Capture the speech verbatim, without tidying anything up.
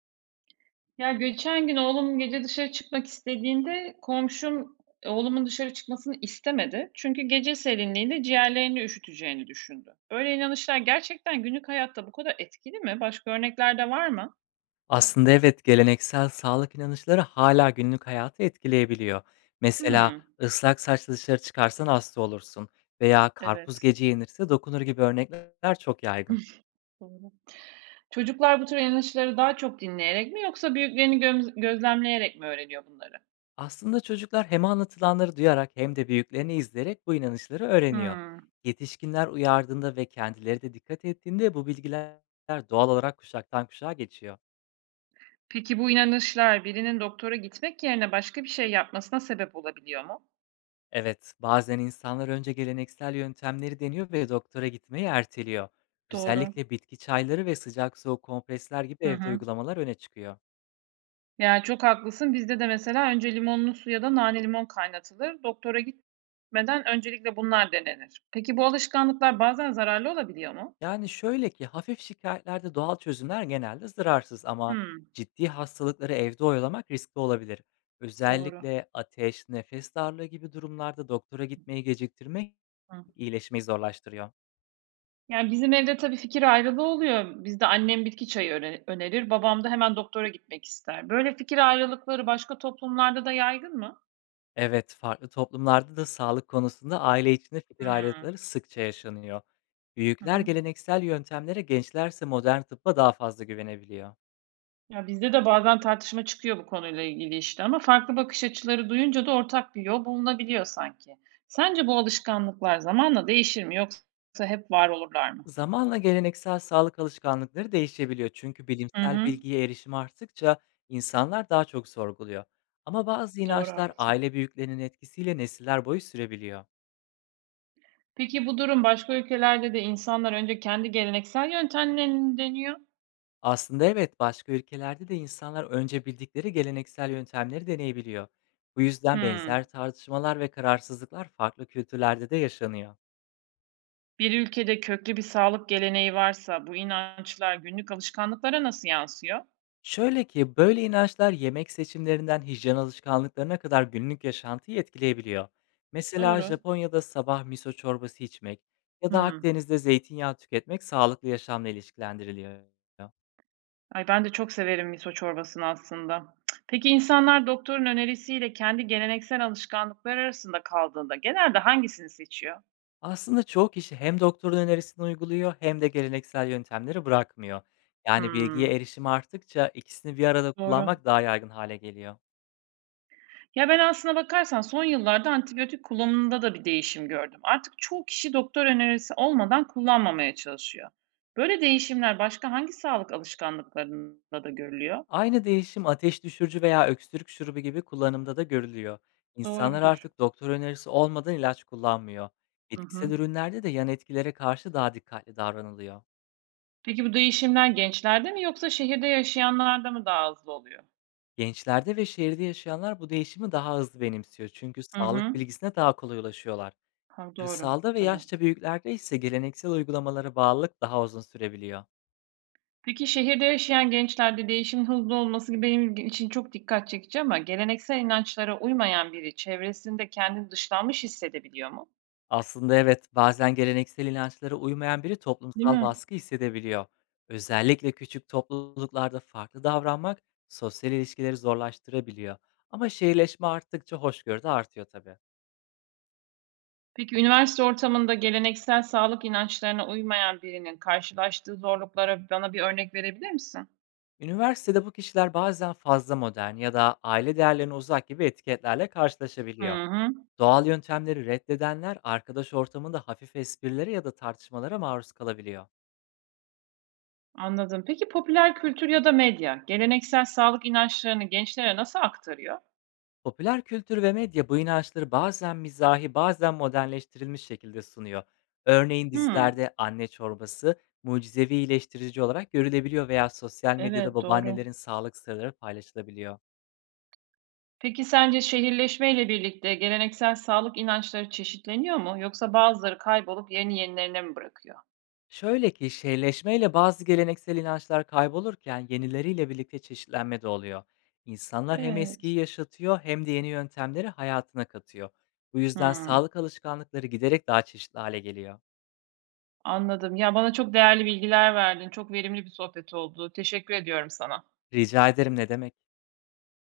Ya, geçen gün oğlum gece dışarı çıkmak istediğinde komşum e, oğlumun dışarı çıkmasını istemedi. Çünkü gece serinliğinde ciğerlerini üşüteceğini düşündü. Böyle inanışlar gerçekten günlük hayatta bu kadar etkili mi? Başka örnekler de var mı? Aslında evet, geleneksel sağlık inanışları hala günlük hayatı etkileyebiliyor. Mesela, Hımm. ıslak saçla dışarı çıkarsan hasta olursun veya karpuz Evet. gece yenirse dokunur gibi örnekler çok yaygın. Doğru. Çocuklar bu tür inanışları daha çok dinleyerek mi yoksa büyüklerini gömz gözlemleyerek mi öğreniyor bunları? Aslında çocuklar hem anlatılanları duyarak hem de büyüklerini izleyerek bu inanışları öğreniyor. Hımm. Yetişkinler uyardığında ve kendileri de dikkat ettiğinde bu bilgiler doğal olarak kuşaktan kuşağa geçiyor. Peki bu inanışlar birinin doktora gitmek yerine başka bir şey yapmasına sebep olabiliyor mu? Evet, bazen insanlar önce geleneksel yöntemleri deniyor ve doktora gitmeyi erteliyor. Doğru. Özellikle bitki çayları ve sıcak soğuk kompresler gibi Hı evde hı. uygulamalar öne çıkıyor. Ya, çok haklısın. Bizde de mesela önce limonlu su ya da nane limon kaynatılır. Doktora gitmeden öncelikle bunlar denenir. Peki bu alışkanlıklar bazen zararlı olabiliyor mu? Yani şöyle ki hafif şikayetlerde doğal çözümler genelde zararsız ama Hımm, ciddi hastalıkları evde oyalamak riskli olabilir. doğru. Özellikle ateş, nefes darlığı gibi durumlarda doktora gitmeyi geciktirmek Hı. iyileşmeyi zorlaştırıyor. Yani, bizim evde tabii fikir ayrılığı oluyor. Bizde annem bitki çayı öne önerir, babam da hemen doktora gitmek ister. Böyle fikir ayrılıkları başka toplumlarda da yaygın mı? Evet, farklı toplumlarda da sağlık konusunda aile içinde fikir Hımm. ayrılıkları sıkça yaşanıyor. Hı Büyükler hı. geleneksel yöntemlere, gençlerse modern tıbba daha fazla güvenebiliyor. Ya, bizde de bazen tartışma çıkıyor bu konuyla ilgili, işte, ama farklı bakış açıları duyunca da ortak bir yol bulunabiliyor sanki. Sence bu alışkanlıklar zamanla değişir mi yoksa hep var olurlar mı? Zamanla geleneksel sağlık alışkanlıkları değişebiliyor çünkü Hı bilimsel hı. bilgiye erişim arttıkça insanlar daha çok sorguluyor. Ama bazı Doğru, inançlar haklısın. aile büyüklerinin etkisiyle nesiller boyu sürebiliyor. Peki bu durum başka ülkelerde de insanlar önce kendi geleneksel yöntemlerini deniyor. Aslında evet, başka ülkelerde de insanlar önce bildikleri geleneksel yöntemleri deneyebiliyor. Bu yüzden benzer Hımm. tartışmalar ve kararsızlıklar farklı kültürlerde de yaşanıyor. Bir ülkede köklü bir sağlık geleneği varsa bu inançlar günlük alışkanlıklara nasıl yansıyor? Şöyle ki böyle inançlar yemek seçimlerinden hijyen alışkanlıklarına kadar günlük yaşantıyı etkileyebiliyor. Mesela Doğru. Japonya'da sabah miso çorbası içmek ya da Hımm. Akdeniz'de zeytinyağı tüketmek sağlıklı yaşamla ilişkilendiriliyor. Ay, ben de çok severim miso çorbasını aslında. Peki insanlar doktorun önerisiyle kendi geleneksel alışkanlıklar arasında kaldığında genelde hangisini seçiyor? Aslında çoğu kişi hem doktorun önerisini uyguluyor hem de geleneksel yöntemleri bırakmıyor. Yani Hımm, bilgiye erişim arttıkça ikisini bir arada doğru. kullanmak daha yaygın hale geliyor. Ya, ben aslına bakarsan son yıllarda antibiyotik kullanımında da bir değişim gördüm. Artık çoğu kişi doktor önerisi olmadan kullanmamaya çalışıyor. Böyle değişimler başka hangi sağlık alışkanlıklarında da görülüyor? Aynı değişim ateş düşürücü veya öksürük şurubu gibi kullanımda da görülüyor. İnsanlar Doğrudur. artık doktor önerisi olmadan ilaç kullanmıyor. Hı Bitkisel hı. ürünlerde de yan etkilere karşı daha dikkatli davranılıyor. Peki bu değişimler gençlerde mi yoksa şehirde yaşayanlarda mı daha hızlı oluyor? Gençlerde ve şehirde yaşayanlar bu değişimi daha hızlı benimsiyor çünkü Hı sağlık hı. bilgisine daha kolay ulaşıyorlar. Ha, doğru, Kırsalda ve tabii. yaşça büyüklerde ise geleneksel uygulamalara bağlılık daha uzun sürebiliyor. Peki şehirde yaşayan gençlerde değişimin hızlı olması benim için çok dikkat çekici ama geleneksel inançlara uymayan biri çevresinde kendini dışlanmış hissedebiliyor mu? Aslında evet, bazen geleneksel inançlara uymayan biri Değil toplumsal mi? baskı hissedebiliyor. Özellikle küçük topluluklarda farklı davranmak sosyal ilişkileri zorlaştırabiliyor. Ama şehirleşme arttıkça hoşgörü de artıyor tabii. Peki üniversite ortamında geleneksel sağlık inançlarına uymayan birinin karşılaştığı zorluklara bana bir örnek verebilir misin? Üniversitede bu kişiler bazen fazla modern ya da aile değerlerine uzak gibi etiketlerle Hı karşılaşabiliyor. hı, Doğal yöntemleri reddedenler arkadaş ortamında hafif esprilere ya da tartışmalara maruz kalabiliyor. anladım. Peki popüler kültür ya da medya geleneksel sağlık inançlarını gençlere nasıl aktarıyor? Popüler kültür ve medya bu inançları bazen mizahi, bazen modernleştirilmiş şekilde sunuyor. Örneğin Hı, dizilerde anne çorbası mucizevi iyileştirici olarak görülebiliyor veya sosyal medyada evet, doğru. babaannelerin sağlık sırları paylaşılabiliyor. Peki sence şehirleşmeyle birlikte geleneksel sağlık inançları çeşitleniyor mu yoksa bazıları kaybolup yerini yenilerine mi bırakıyor? Şöyle ki şehirleşmeyle bazı geleneksel inançlar kaybolurken yenileriyle birlikte çeşitlenme de oluyor. İnsanlar hem Evet. eskiyi yaşatıyor hem de yeni yöntemleri hayatına katıyor. Bu yüzden Hımm. sağlık alışkanlıkları giderek daha çeşitli hale geliyor. Anladım. Ya, bana çok değerli bilgiler verdin. Çok verimli bir sohbet oldu. Teşekkür ediyorum sana. Rica ederim, ne demek.